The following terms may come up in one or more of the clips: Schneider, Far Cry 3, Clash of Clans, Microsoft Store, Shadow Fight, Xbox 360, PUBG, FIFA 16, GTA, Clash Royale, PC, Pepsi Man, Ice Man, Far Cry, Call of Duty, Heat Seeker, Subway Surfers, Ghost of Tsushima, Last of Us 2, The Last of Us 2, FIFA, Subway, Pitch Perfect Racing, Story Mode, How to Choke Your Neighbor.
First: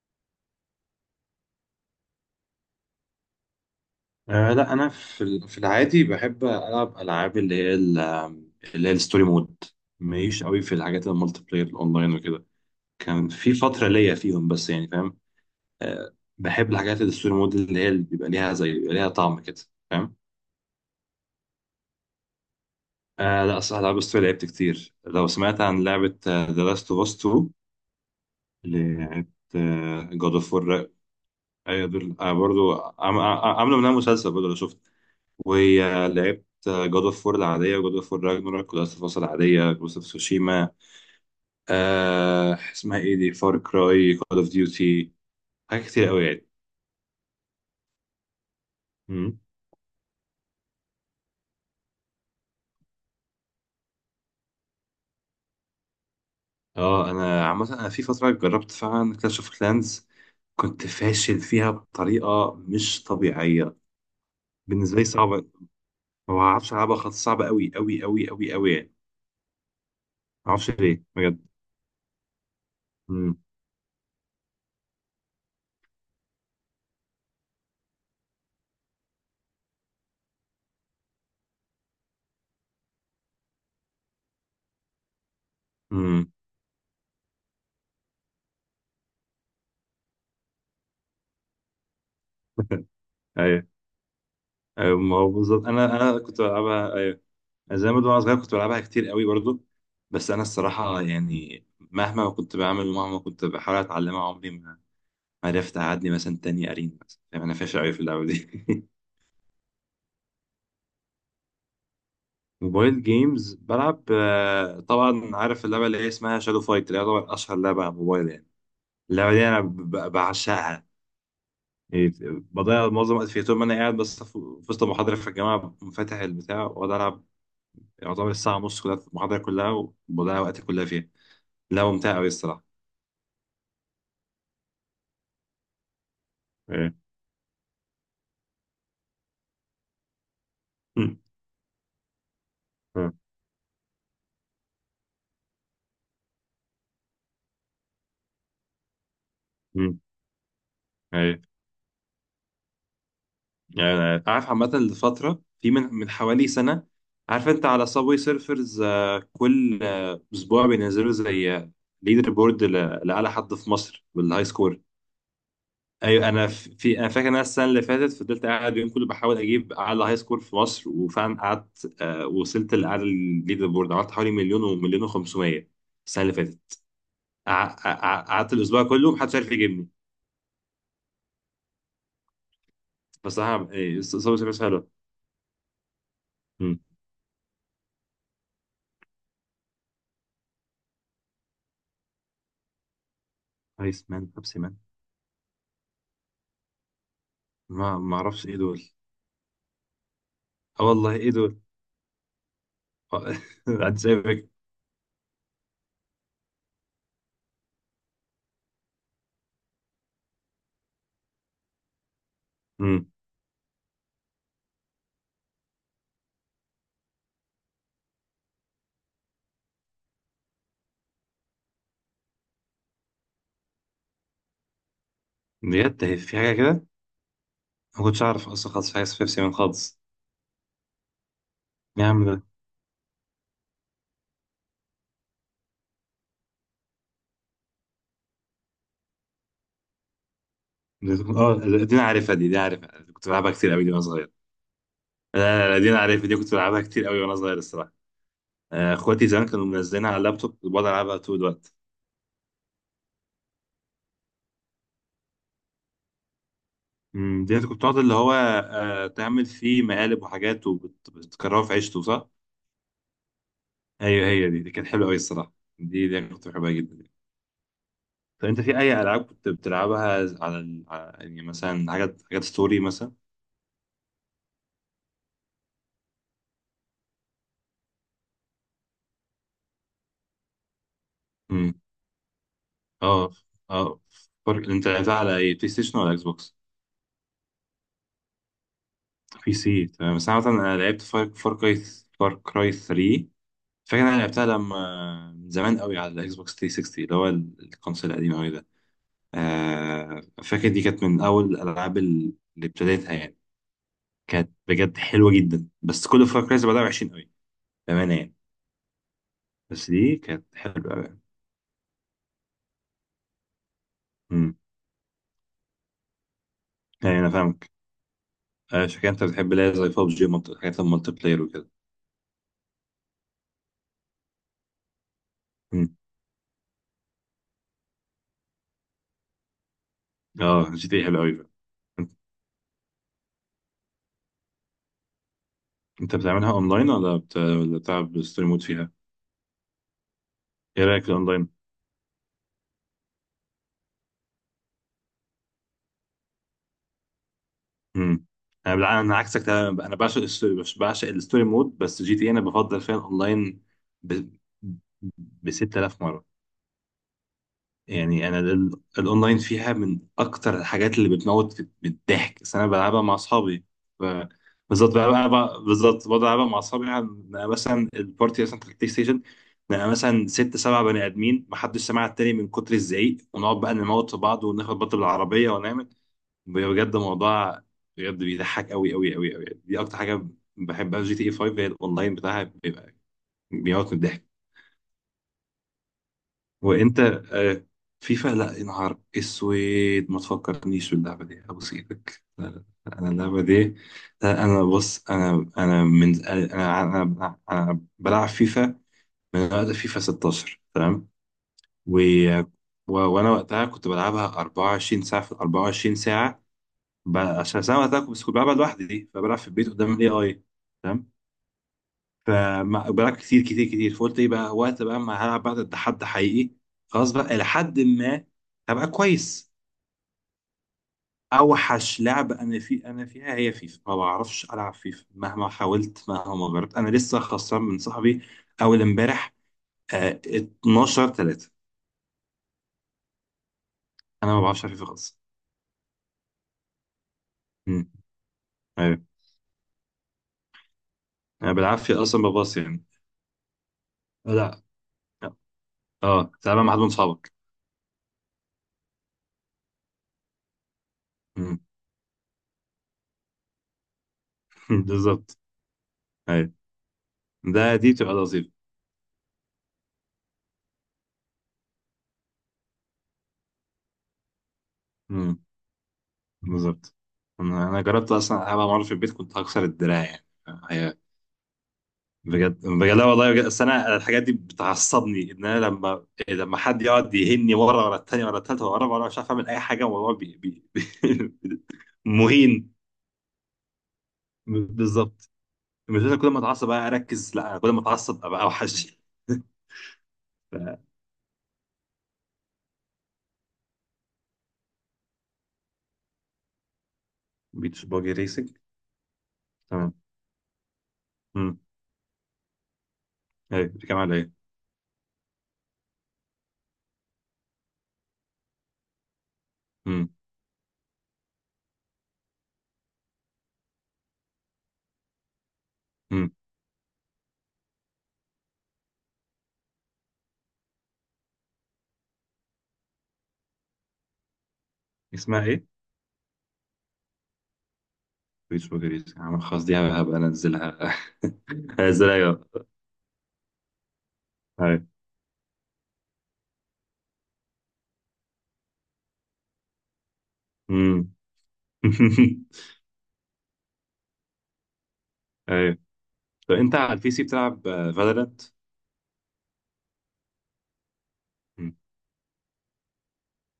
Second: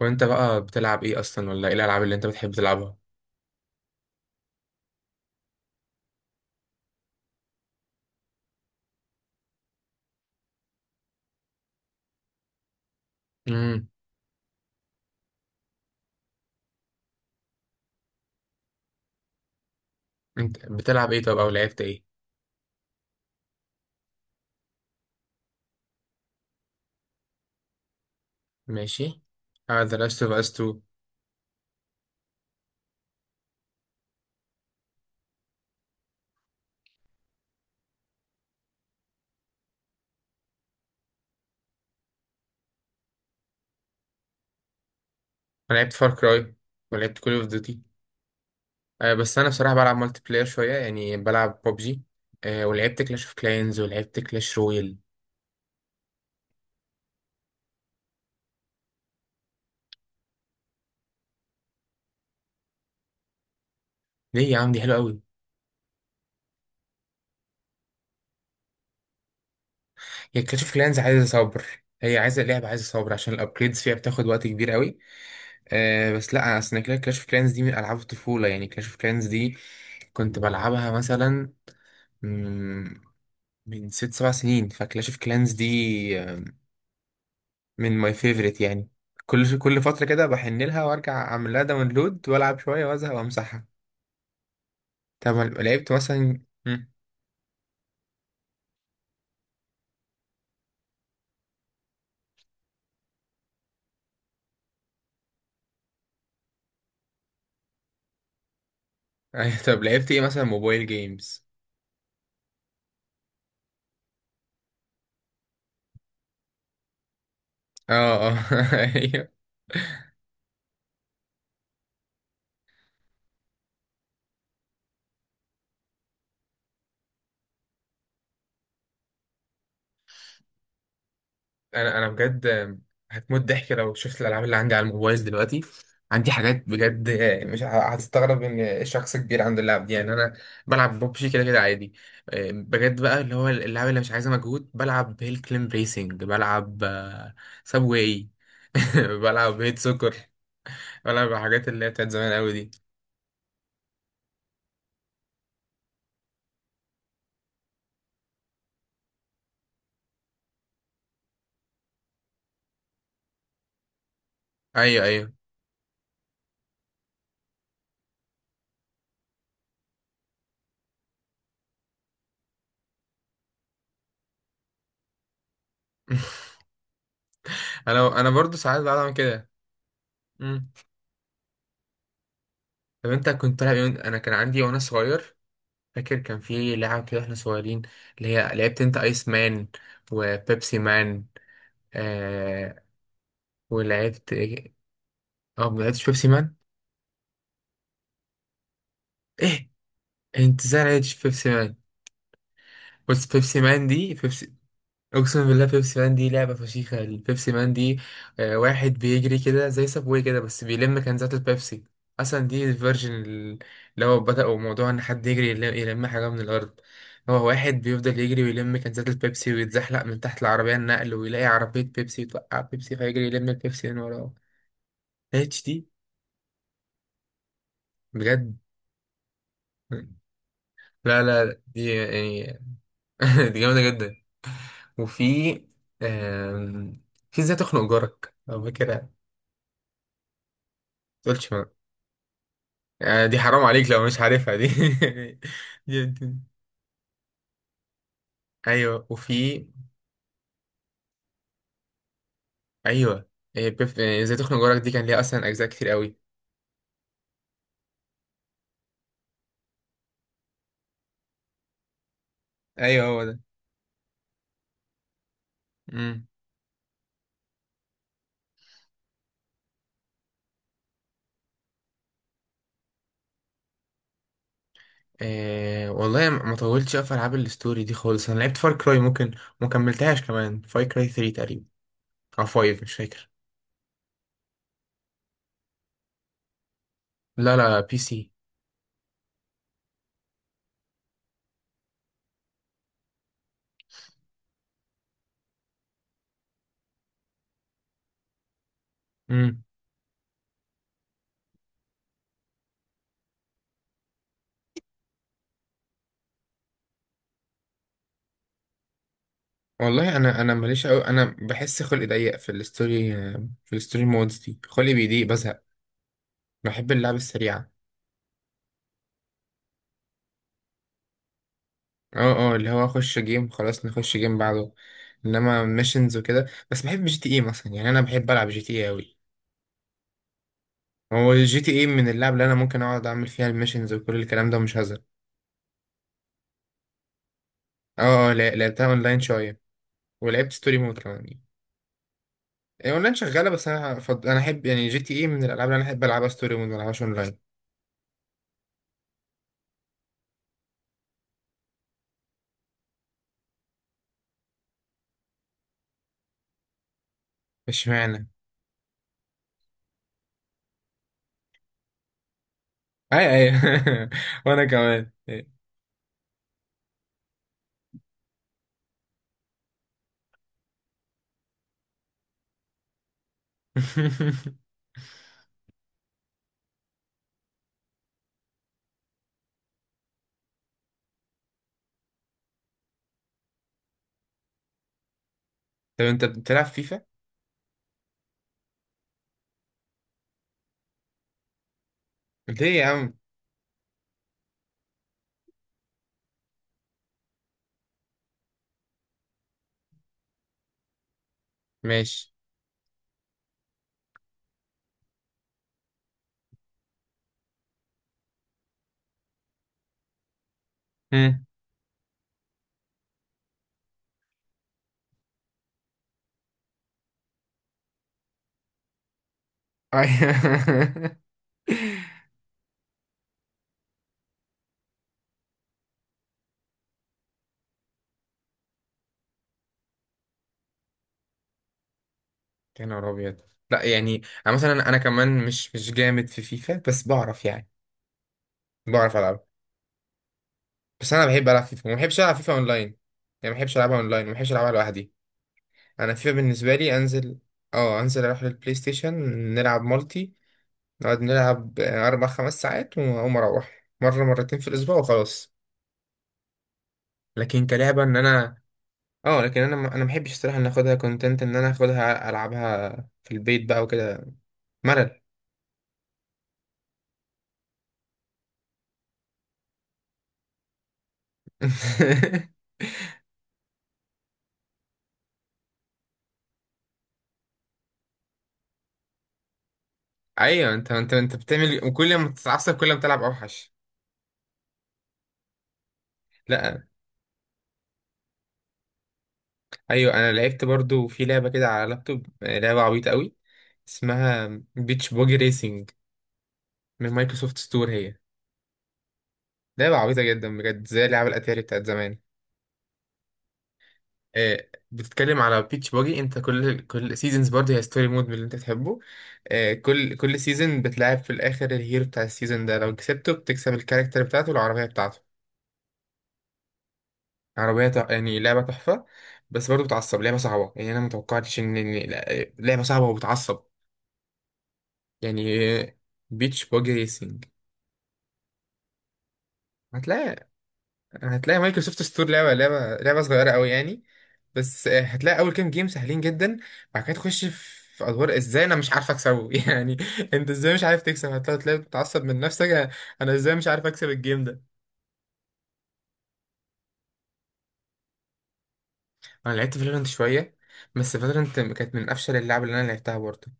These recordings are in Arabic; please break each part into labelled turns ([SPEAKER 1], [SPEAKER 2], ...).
[SPEAKER 1] وانت بقى بتلعب ايه اصلا، ولا ايه الالعاب اللي انت بتحب تلعبها؟
[SPEAKER 2] آه لا، انا في العادي بحب العب العاب اللي هي الستوري مود. ماليش قوي في الحاجات المالتي بلاير الاونلاين وكده. كان في فتره
[SPEAKER 1] امم
[SPEAKER 2] ليا فيهم، بس يعني فاهم. بحب الحاجات الستوري مود اللي بيبقى ليها طعم كده، فاهم.
[SPEAKER 1] انت بتلعب ايه طب، او لعبت ايه؟
[SPEAKER 2] آه لا صح، العاب الستوري لعبت كتير. لو سمعت عن لعبه ذا لاست اوف اس 2 اللي
[SPEAKER 1] ماشي.
[SPEAKER 2] بتاعت
[SPEAKER 1] اه، ذا لاست
[SPEAKER 2] جاد
[SPEAKER 1] اوف اس
[SPEAKER 2] اوف
[SPEAKER 1] 2.
[SPEAKER 2] وور. ايوه دول، برضو. عم- عم- عملوا منها مسلسل برضو لو شفت. ولعبت جود اوف وور العادية، وجود اوف وور راجناروك، ولاست اوف اس العادية، جوست اوف سوشيما. اسمها ايه دي، فار كراي، كول اوف ديوتي.
[SPEAKER 1] انا
[SPEAKER 2] حاجات
[SPEAKER 1] لعبت
[SPEAKER 2] كتير
[SPEAKER 1] فار
[SPEAKER 2] قوي يعني.
[SPEAKER 1] كراي ولعبت كول اوف ديوتي. آه، بس
[SPEAKER 2] مم.
[SPEAKER 1] انا بصراحه بلعب مالتي بلاير شويه، يعني بلعب ببجي. آه، ولعبت كلاش اوف كلاينز ولعبت كلاش رويال.
[SPEAKER 2] اه، انا عامة في فترة جربت فعلا كلاش اوف كلانز. كنت فاشل فيها بطريقة مش طبيعية.
[SPEAKER 1] ليه يا عم؟ دي حلوه
[SPEAKER 2] بالنسبة لي
[SPEAKER 1] قوي.
[SPEAKER 2] صعبة. ما بعرفش ألعبها خالص، صعبة أوي أوي أوي أوي أوي يعني.
[SPEAKER 1] هي
[SPEAKER 2] ما
[SPEAKER 1] كلاش
[SPEAKER 2] أعرفش
[SPEAKER 1] اوف كلاينز
[SPEAKER 2] ليه
[SPEAKER 1] عايزه
[SPEAKER 2] بجد.
[SPEAKER 1] صبر. هي عايزه لعبه، عايزه صبر، عشان
[SPEAKER 2] مم.
[SPEAKER 1] الابجريدز فيها بتاخد وقت كبير قوي. آه بس لا، اصل كلاش اوف كلاينز دي من العاب الطفوله، يعني كلاش اوف كلاينز دي كنت بلعبها مثلا من 6 7 سنين، فكلاش اوف كلانز دي
[SPEAKER 2] مم.
[SPEAKER 1] آه، من ماي فيفورت يعني. كل فترة كده بحن لها وارجع اعمل لها داونلود والعب شوية وازهق وامسحها.
[SPEAKER 2] أيوه. أيوه، ما هو
[SPEAKER 1] طب
[SPEAKER 2] بالظبط
[SPEAKER 1] لعبت
[SPEAKER 2] أنا كنت
[SPEAKER 1] مثلا
[SPEAKER 2] بلعبها. أيوه، زي ما وانا صغير كنت بلعبها كتير قوي برضو. بس انا الصراحه يعني، مهما كنت بعمل ومهما كنت بحاول اتعلمها، عمري ما عرفت اعدي مثلا تاني قرين مثلا، يعني انا فاشل قوي في اللعبه دي.
[SPEAKER 1] أيوة، طب لعبت ايه مثلا؟ موبايل جيمز؟
[SPEAKER 2] موبايل جيمز بلعب. طبعا عارف اللعبه اللي هي اسمها شادو فايت، اللي هي طبعا اشهر لعبه على
[SPEAKER 1] اه
[SPEAKER 2] الموبايل
[SPEAKER 1] اه.
[SPEAKER 2] يعني. اللعبه دي انا بعشقها يعني. بضيع معظم الوقت فيها طول ما انا قاعد، بس في وسط المحاضره في الجامعه، فاتح البتاع واقعد العب. يعتبر الساعه ونص كلها في المحاضره كلها. وبضيع وقتي كلها فيها. لعبه
[SPEAKER 1] انا
[SPEAKER 2] ممتعه قوي
[SPEAKER 1] بجد
[SPEAKER 2] الصراحه.
[SPEAKER 1] هتموت ضحك لو شفت الالعاب اللي عندي على الموبايل دلوقتي. عندي حاجات بجد. مش ه- هتستغرب ان شخص كبير عنده اللعب دي. يعني انا بلعب
[SPEAKER 2] إيه.
[SPEAKER 1] ببجي كده كده عادي. بجد
[SPEAKER 2] مم.
[SPEAKER 1] بقى، اللي هو اللعب اللي مش عايزه مجهود، بلعب هيل كليم ريسنج، بلعب سابواي. بلعب هيت
[SPEAKER 2] مم.
[SPEAKER 1] سكر، بلعب
[SPEAKER 2] ايوه،
[SPEAKER 1] حاجات اللي هي بتاعت زمان قوي دي.
[SPEAKER 2] يعني أنا عارف عامة، لفترة، في من حوالي سنة. عارف انت على صابوي سيرفرز، كل اسبوع بينزلوا زي ليدر بورد لأعلى حد في مصر بالهاي سكور.
[SPEAKER 1] ايوه ايوه.
[SPEAKER 2] ايوه. انا ف- في انا فاكر إن انا السنة اللي فاتت فضلت قاعد اليوم كله بحاول اجيب اعلى هاي سكور في مصر، وفعلا قعدت، وصلت لأعلى الليدر بورد، عملت حوالي مليون ومليون و500، السنة اللي فاتت.
[SPEAKER 1] انا انا
[SPEAKER 2] قعدت
[SPEAKER 1] برضو ساعات
[SPEAKER 2] الاسبوع
[SPEAKER 1] بعمل
[SPEAKER 2] كله، محدش
[SPEAKER 1] كده.
[SPEAKER 2] عارف يجيبني.
[SPEAKER 1] مم. طب انت
[SPEAKER 2] بس صراحة
[SPEAKER 1] كنت تلعب إيه؟ انا كان
[SPEAKER 2] صابوي
[SPEAKER 1] عندي
[SPEAKER 2] سيرفرز
[SPEAKER 1] وانا
[SPEAKER 2] حلو.
[SPEAKER 1] صغير، فاكر كان في
[SPEAKER 2] مم.
[SPEAKER 1] لعب كده احنا صغيرين، اللي هي لعبت انت ايس مان وبيبسي مان؟ آه،
[SPEAKER 2] ايس مان،
[SPEAKER 1] ولعبت
[SPEAKER 2] بيبسي
[SPEAKER 1] ايه؟
[SPEAKER 2] مان.
[SPEAKER 1] اه، ما لعبتش بيبسي مان.
[SPEAKER 2] ما اعرفش ايه دول.
[SPEAKER 1] ايه، انت ازاي
[SPEAKER 2] اه والله،
[SPEAKER 1] لعبتش
[SPEAKER 2] ايه
[SPEAKER 1] بيبسي
[SPEAKER 2] دول.
[SPEAKER 1] مان؟
[SPEAKER 2] آه.
[SPEAKER 1] بس بيبسي مان
[SPEAKER 2] عاد
[SPEAKER 1] دي،
[SPEAKER 2] سايبك.
[SPEAKER 1] اقسم بالله بيبسي مان دي لعبه فشيخه البيبسي مان دي. آه، واحد بيجري كده زي سابوي كده بس بيلم كنزات البيبسي. اصلا دي
[SPEAKER 2] امم.
[SPEAKER 1] الفيرجن اللي هو بدأوا موضوع ان حد يجري يلم حاجه من الارض. هو واحد بيفضل يجري ويلم كنزات البيبسي، ويتزحلق من تحت العربيه النقل، ويلاقي عربيه بيبسي توقع بيبسي فيجري يلم البيبسي من وراه. اتش دي.
[SPEAKER 2] بجد، هي في حاجه كده؟ ما كنتش اعرف
[SPEAKER 1] بجد،
[SPEAKER 2] اصلا خالص في حاجه اسمها بيبسي مان خالص.
[SPEAKER 1] لا لا، دي
[SPEAKER 2] إيه يا عم ده!
[SPEAKER 1] يعني دي جامده جدا. وفي آم، في ازاي تخنق جارك، لو فاكرها ما
[SPEAKER 2] ده-
[SPEAKER 1] تقولش.
[SPEAKER 2] اه دي انا عارفها دي دي عارفها
[SPEAKER 1] آه،
[SPEAKER 2] كنت
[SPEAKER 1] دي
[SPEAKER 2] بلعبها
[SPEAKER 1] حرام
[SPEAKER 2] كتير قوي،
[SPEAKER 1] عليك
[SPEAKER 2] دي وانا
[SPEAKER 1] لو مش
[SPEAKER 2] صغير.
[SPEAKER 1] عارفها دي.
[SPEAKER 2] لا لا لا، دي انا
[SPEAKER 1] دي,
[SPEAKER 2] عارفها،
[SPEAKER 1] دي.
[SPEAKER 2] دي كنت بلعبها كتير قوي وانا صغير الصراحه.
[SPEAKER 1] ايوه،
[SPEAKER 2] اخواتي زمان كانوا
[SPEAKER 1] وفي
[SPEAKER 2] منزلينها على اللابتوب، كنت بقعد العبها طول الوقت.
[SPEAKER 1] ايوه. إيه، ازاي تخنق جارك دي كان ليها اصلا اجزاء كتير قوي.
[SPEAKER 2] دي انت كنت بتقعد اللي هو تعمل فيه مقالب وحاجات وبتكررها في عيشته صح؟
[SPEAKER 1] ايوه هو ده.
[SPEAKER 2] ايوه، هي دي كانت حلوه قوي الصراحه. دي
[SPEAKER 1] امم.
[SPEAKER 2] أنا كنت بحبها جدا. طب انت في اي العاب كنت بتلعبها؟ يعني مثلا حاجات ستوري مثلا.
[SPEAKER 1] إيه والله، ما طولتش في العاب الستوري دي خالص. انا لعبت فار كراي، ممكن ما كملتهاش كمان، فار كراي 3 تقريبا
[SPEAKER 2] امم.
[SPEAKER 1] او 5، مش فاكر.
[SPEAKER 2] اه. اه. انت لعبتها على اي بلاي ستيشن ولا اكس بوكس؟
[SPEAKER 1] لا لا، بي سي.
[SPEAKER 2] بي سي، تمام. بس انا مثلا لعبت فار كراي. فار كراي 3. فاكر انا لعبتها لما، من زمان قوي، على الاكس بوكس 360 اللي هو الكونسول القديم قوي ده.
[SPEAKER 1] امم،
[SPEAKER 2] فاكر دي كانت من اول الالعاب اللي ابتديتها يعني. كانت بجد حلوه جدا، بس كل فار كرايز بعدها وحشين قوي. بامانه يعني. بس
[SPEAKER 1] والله
[SPEAKER 2] دي
[SPEAKER 1] انا
[SPEAKER 2] كانت
[SPEAKER 1] انا ماليش
[SPEAKER 2] حلوه
[SPEAKER 1] قوي.
[SPEAKER 2] قوي.
[SPEAKER 1] انا بحس خلقي ضيق في الستوري، في الستوري مودز
[SPEAKER 2] امم.
[SPEAKER 1] دي خلقي بيضيق بزهق. بحب اللعب
[SPEAKER 2] يعني انا فاهم.
[SPEAKER 1] السريعه.
[SPEAKER 2] عشان كده انت بتحب اللي هي زي ببجي، حاجات المالتي بلاير وكده.
[SPEAKER 1] اه اه، اللي هو اخش جيم خلاص، نخش جيم بعده. انما
[SPEAKER 2] مم.
[SPEAKER 1] ميشنز وكده، بس بحب جي تي اي مثلا، يعني انا بحب العب جي تي اي اوي.
[SPEAKER 2] اه، جي تي إيه حلو
[SPEAKER 1] هو
[SPEAKER 2] قوي بقى.
[SPEAKER 1] الجي تي اي من
[SPEAKER 2] انت
[SPEAKER 1] اللعب اللي انا ممكن اقعد اعمل فيها الميشنز وكل الكلام ده ومش هزهق.
[SPEAKER 2] انت بتعملها اونلاين ولا
[SPEAKER 1] اه
[SPEAKER 2] بتلعب
[SPEAKER 1] اه،
[SPEAKER 2] ستوري مود
[SPEAKER 1] لعبتها
[SPEAKER 2] فيها؟
[SPEAKER 1] اونلاين شويه ولعبت ستوري
[SPEAKER 2] ايه
[SPEAKER 1] مود
[SPEAKER 2] رايك في
[SPEAKER 1] كمان يعني.
[SPEAKER 2] الاونلاين؟
[SPEAKER 1] اونلاين شغاله، بس انا انا احب يعني جي تي اي من الالعاب اللي انا احب العبها ستوري مود، ما العبهاش اونلاين.
[SPEAKER 2] مم. انا عكسك تماما، انا بعشق الستوري مود، بس جي تي إيه انا بفضل فيها الاونلاين ب ب 6000 مره.
[SPEAKER 1] مش معنى.
[SPEAKER 2] يعني انا الاونلاين فيها من اكتر الحاجات اللي بتموت من الضحك، بس انا بلعبها مع
[SPEAKER 1] اي اي.
[SPEAKER 2] اصحابي. ف-
[SPEAKER 1] وانا كمان.
[SPEAKER 2] بالظبط بقعد العبها مع اصحابي مثلا البارتي مثلا في البلاي ستيشن. نبقى مثلا ست سبع بني ادمين، محدش سمع التاني من كتر الزعيق، ونقعد بقى نموت في بعض، وناخد بط بالعربيه ونعمل. بجد موضوع، بجد بيضحك قوي قوي قوي قوي. دي اكتر حاجه بحبها في جي تي اي 5، هي الاونلاين بتاعها بيبقى بيموت من الضحك.
[SPEAKER 1] طب انت بتلعب
[SPEAKER 2] وانت.
[SPEAKER 1] فيفا؟
[SPEAKER 2] آه، فيفا لا يا نهار اسود. ما تفكرنيش باللعبه دي ابوس ايدك. لا لا
[SPEAKER 1] ليه يا
[SPEAKER 2] لا، انا
[SPEAKER 1] عم؟
[SPEAKER 2] اللعبه دي. لا، انا بص، انا انا من انا انا, أنا بلعب فيفا من وقت فيفا 16 تمام. و...
[SPEAKER 1] ماشي.
[SPEAKER 2] وانا وقتها كنت بلعبها 24 ساعه في ال 24 ساعه. عشان ساعه وقتها كنت بس بلعبها لوحدي دي، فبلعب في البيت قدام الاي. اي.
[SPEAKER 1] مم.
[SPEAKER 2] فبلعب كتير كتير كتير، فقلت ايه بقى، وقت بقى ما هلعب بقى ضد حد حقيقي. خلاص بقى، إلى حد ما هبقى كويس.
[SPEAKER 1] أي.
[SPEAKER 2] اوحش لعبة انا فيها هي فيفا، ما بعرفش العب فيفا مهما حاولت مهما جربت، انا لسه خسران من صاحبي اول امبارح. 12-3.
[SPEAKER 1] يا نهار ابيض. لا يعني
[SPEAKER 2] انا ما
[SPEAKER 1] انا
[SPEAKER 2] بعرفش العب فيفا
[SPEAKER 1] مثلا انا
[SPEAKER 2] خالص.
[SPEAKER 1] كمان مش جامد في فيفا، بس بعرف يعني،
[SPEAKER 2] امم. ايوه.
[SPEAKER 1] بعرف العب. بس انا بحب
[SPEAKER 2] انا
[SPEAKER 1] العب فيفا وما
[SPEAKER 2] بالعافية
[SPEAKER 1] بحبش
[SPEAKER 2] اصلا
[SPEAKER 1] العب فيفا
[SPEAKER 2] بباص
[SPEAKER 1] اونلاين.
[SPEAKER 2] يعني.
[SPEAKER 1] يعني ما بحبش العبها اونلاين، ما بحبش
[SPEAKER 2] لا.
[SPEAKER 1] العبها لوحدي. انا
[SPEAKER 2] اه،
[SPEAKER 1] فيفا
[SPEAKER 2] تلعبها مع
[SPEAKER 1] بالنسبه
[SPEAKER 2] حد من
[SPEAKER 1] لي
[SPEAKER 2] صحابك.
[SPEAKER 1] انزل، اه انزل اروح للبلاي ستيشن، نلعب مالتي، نقعد
[SPEAKER 2] مم.
[SPEAKER 1] نلعب آه، 4 5 ساعات، واقوم اروح مره مرتين في الاسبوع
[SPEAKER 2] بالظبط.
[SPEAKER 1] وخلاص.
[SPEAKER 2] ايوه.
[SPEAKER 1] لكن
[SPEAKER 2] ده، دي
[SPEAKER 1] كلعبه
[SPEAKER 2] بتبقى
[SPEAKER 1] ان
[SPEAKER 2] لطيفة.
[SPEAKER 1] انا، اه لكن انا انا ما بحبش الصراحه ان اخدها كونتنت، ان انا اخدها العبها في البيت بقى وكده. ملل.
[SPEAKER 2] بالظبط. انا جربت اصلا، ابقى مره في البيت كنت هكسر الدراع يعني. هي بجد بجد، لا والله، بجد. أصل انا الحاجات دي بتعصبني، ان انا لما حد يقعد يهني ورا ورا التاني ورا التالتة ورا ورا، مش عارف اعمل اي حاجه والموضوع.
[SPEAKER 1] ايوه، انت انت انت بتعمل، وكل ما
[SPEAKER 2] مهين.
[SPEAKER 1] تتعصب كل ما تلعب اوحش.
[SPEAKER 2] بالظبط. مش لازم كل ما اتعصب
[SPEAKER 1] لا،
[SPEAKER 2] بقى اركز، لا انا كل ما اتعصب ابقى اوحش.
[SPEAKER 1] ايوه، انا لعبت
[SPEAKER 2] ف-
[SPEAKER 1] برضو في لعبه كده على لابتوب، آه، لعبه عبيطه قوي، اسمها بيتش بوجي ريسنج، من مايكروسوفت
[SPEAKER 2] بيتش
[SPEAKER 1] ستور
[SPEAKER 2] باجي
[SPEAKER 1] هي.
[SPEAKER 2] ريسنج، تمام.
[SPEAKER 1] لعبه عبيطه جدا بجد، زي لعبه
[SPEAKER 2] امم
[SPEAKER 1] الاتاري بتاعت زمان.
[SPEAKER 2] ايه دي كمان على ايه؟
[SPEAKER 1] آه، بتتكلم على بيتش بوجي، انت كل سيزونز برضو، هي ستوري مود من اللي انت تحبه. آه،
[SPEAKER 2] امم.
[SPEAKER 1] كل سيزون بتلعب في الاخر الهيرو بتاع السيزون ده، لو كسبته بتكسب الكاركتر بتاعته والعربيه بتاعته.
[SPEAKER 2] امم.
[SPEAKER 1] يعني لعبة تحفة. بس برضه بتعصب، لعبة صعبة، يعني أنا متوقعتش إن إن لا- لعبة صعبة وبتعصب
[SPEAKER 2] اسمها
[SPEAKER 1] يعني.
[SPEAKER 2] ايه؟
[SPEAKER 1] بيتش باجي ريسنج.
[SPEAKER 2] بيتش باجي ريسنج، عمل خلاص، دي هبقى
[SPEAKER 1] هتلاقي
[SPEAKER 2] انزلها.
[SPEAKER 1] هتلاقي مايكروسوفت
[SPEAKER 2] هنزلها
[SPEAKER 1] ستور، لعبة
[SPEAKER 2] يلا.
[SPEAKER 1] لعبة لعبة صغيرة أوي يعني. بس هتلاقي أول كام جيم سهلين جدا، بعد كده تخش في أدوار إزاي أنا مش عارف أكسبه. يعني أنت إزاي مش عارف
[SPEAKER 2] ايوه.
[SPEAKER 1] تكسب؟ هتلاقي تلاقي بتتعصب من نفسك. أنا إزاي مش عارف أكسب الجيم ده؟
[SPEAKER 2] ايوه. طب انت على البي سي بتلعب فالورانت؟
[SPEAKER 1] أنا لعبت فالورانت شوية، بس فالورانت كانت من أفشل اللعب اللي أنا لعبتها برضه.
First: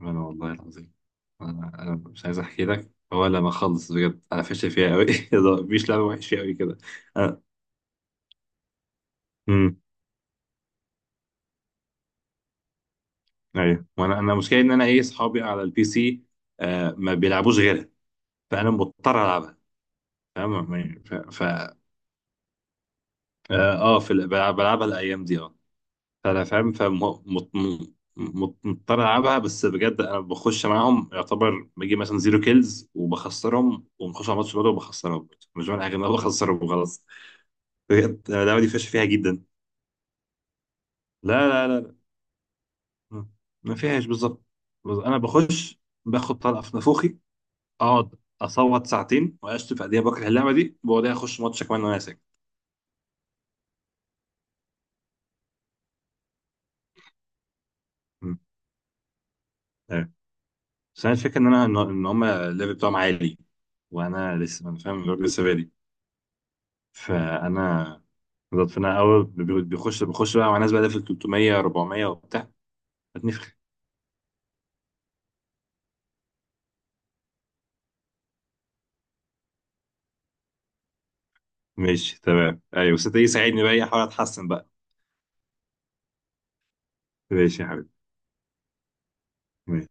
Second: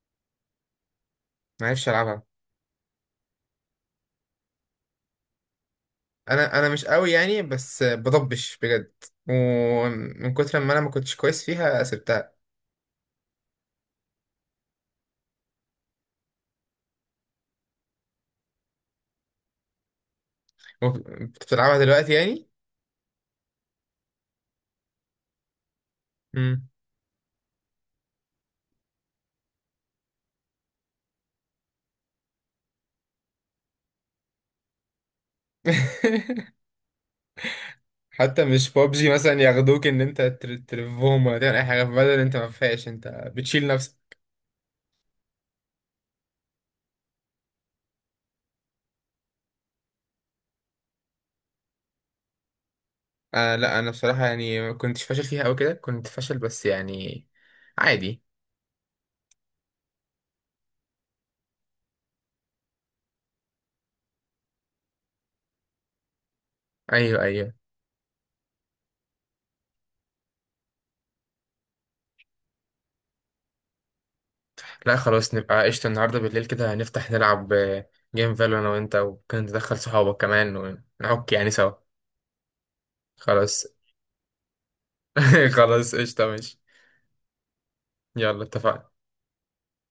[SPEAKER 2] انا والله العظيم، انا
[SPEAKER 1] معرفش
[SPEAKER 2] أنا
[SPEAKER 1] ألعبها.
[SPEAKER 2] مش عايز احكي لك، هو لما خلص، بجد انا فاشل فيها قوي. مفيش لعبه وحش فيها قوي
[SPEAKER 1] انا
[SPEAKER 2] كده.
[SPEAKER 1] مش قوي يعني،
[SPEAKER 2] أنا-
[SPEAKER 1] بس بضبش بجد.
[SPEAKER 2] امم.
[SPEAKER 1] ومن كتر ما انا ما كنتش كويس فيها سبتها.
[SPEAKER 2] ايوه، وانا المشكله ان انا ايه اصحابي على البي سي. آه، ما بيلعبوش غيرها. فانا مضطر العبها، فاهم يعني. ف ف اه
[SPEAKER 1] بتلعبها دلوقتي يعني.
[SPEAKER 2] بلعبها الايام دي. فانا
[SPEAKER 1] مم.
[SPEAKER 2] فاهم، فمضطر العبها، بس بجد انا بخش معاهم يعتبر بجيب مثلا زيرو كيلز وبخسرهم، وبنخش على ماتش برضه وبخسرهم برضه. مش بعمل حاجه، انا بخسرهم وخلاص. بجد أنا
[SPEAKER 1] حتى
[SPEAKER 2] اللعبه دي
[SPEAKER 1] مش
[SPEAKER 2] فيش فيها
[SPEAKER 1] بابجي مثلا
[SPEAKER 2] جدا.
[SPEAKER 1] ياخدوك ان انت تلفهم ولا
[SPEAKER 2] لا
[SPEAKER 1] تعمل اي
[SPEAKER 2] لا
[SPEAKER 1] حاجه، في
[SPEAKER 2] لا
[SPEAKER 1] بدل انت ما فيهاش
[SPEAKER 2] لا.
[SPEAKER 1] انت، بتشيل
[SPEAKER 2] ما فيهاش
[SPEAKER 1] نفسك.
[SPEAKER 2] بالظبط. بس انا بخش، باخد طلقه في نافوخي، اقعد اصوت ساعتين واشتم في قد ايه بكره اللعبه دي، وبعدها اخش ماتش كمان وانا ساكت.
[SPEAKER 1] آه لا، انا بصراحه يعني ما كنتش فاشل فيها او كده، كنت فاشل بس يعني عادي.
[SPEAKER 2] م. أيوة. بس انا الفكره ان هم الليفل بتاعهم عالي. وانا لسه فاهم لسه بادئ.
[SPEAKER 1] ايوه ايوه.
[SPEAKER 2] فانا. بالظبط. فانا اول بي- بيخش بخش بقى مع ناس بقى في 300 400 وبتاع. هتنفخ.
[SPEAKER 1] لا خلاص، نبقى قشطه النهارده بالليل كده نفتح نلعب آه، جيم فالو، انا وانت، وممكن تدخل صحابك كمان ونعك يعني سوا.
[SPEAKER 2] ماشي تمام. ايوه، بس انت ايه ساعدني
[SPEAKER 1] خلاص.
[SPEAKER 2] بقى، ايه احاول اتحسن بقى.
[SPEAKER 1] خلاص قشطة، ماشي.
[SPEAKER 2] ماشي يا حبيبي
[SPEAKER 1] يلا اتفقنا.
[SPEAKER 2] ماشي.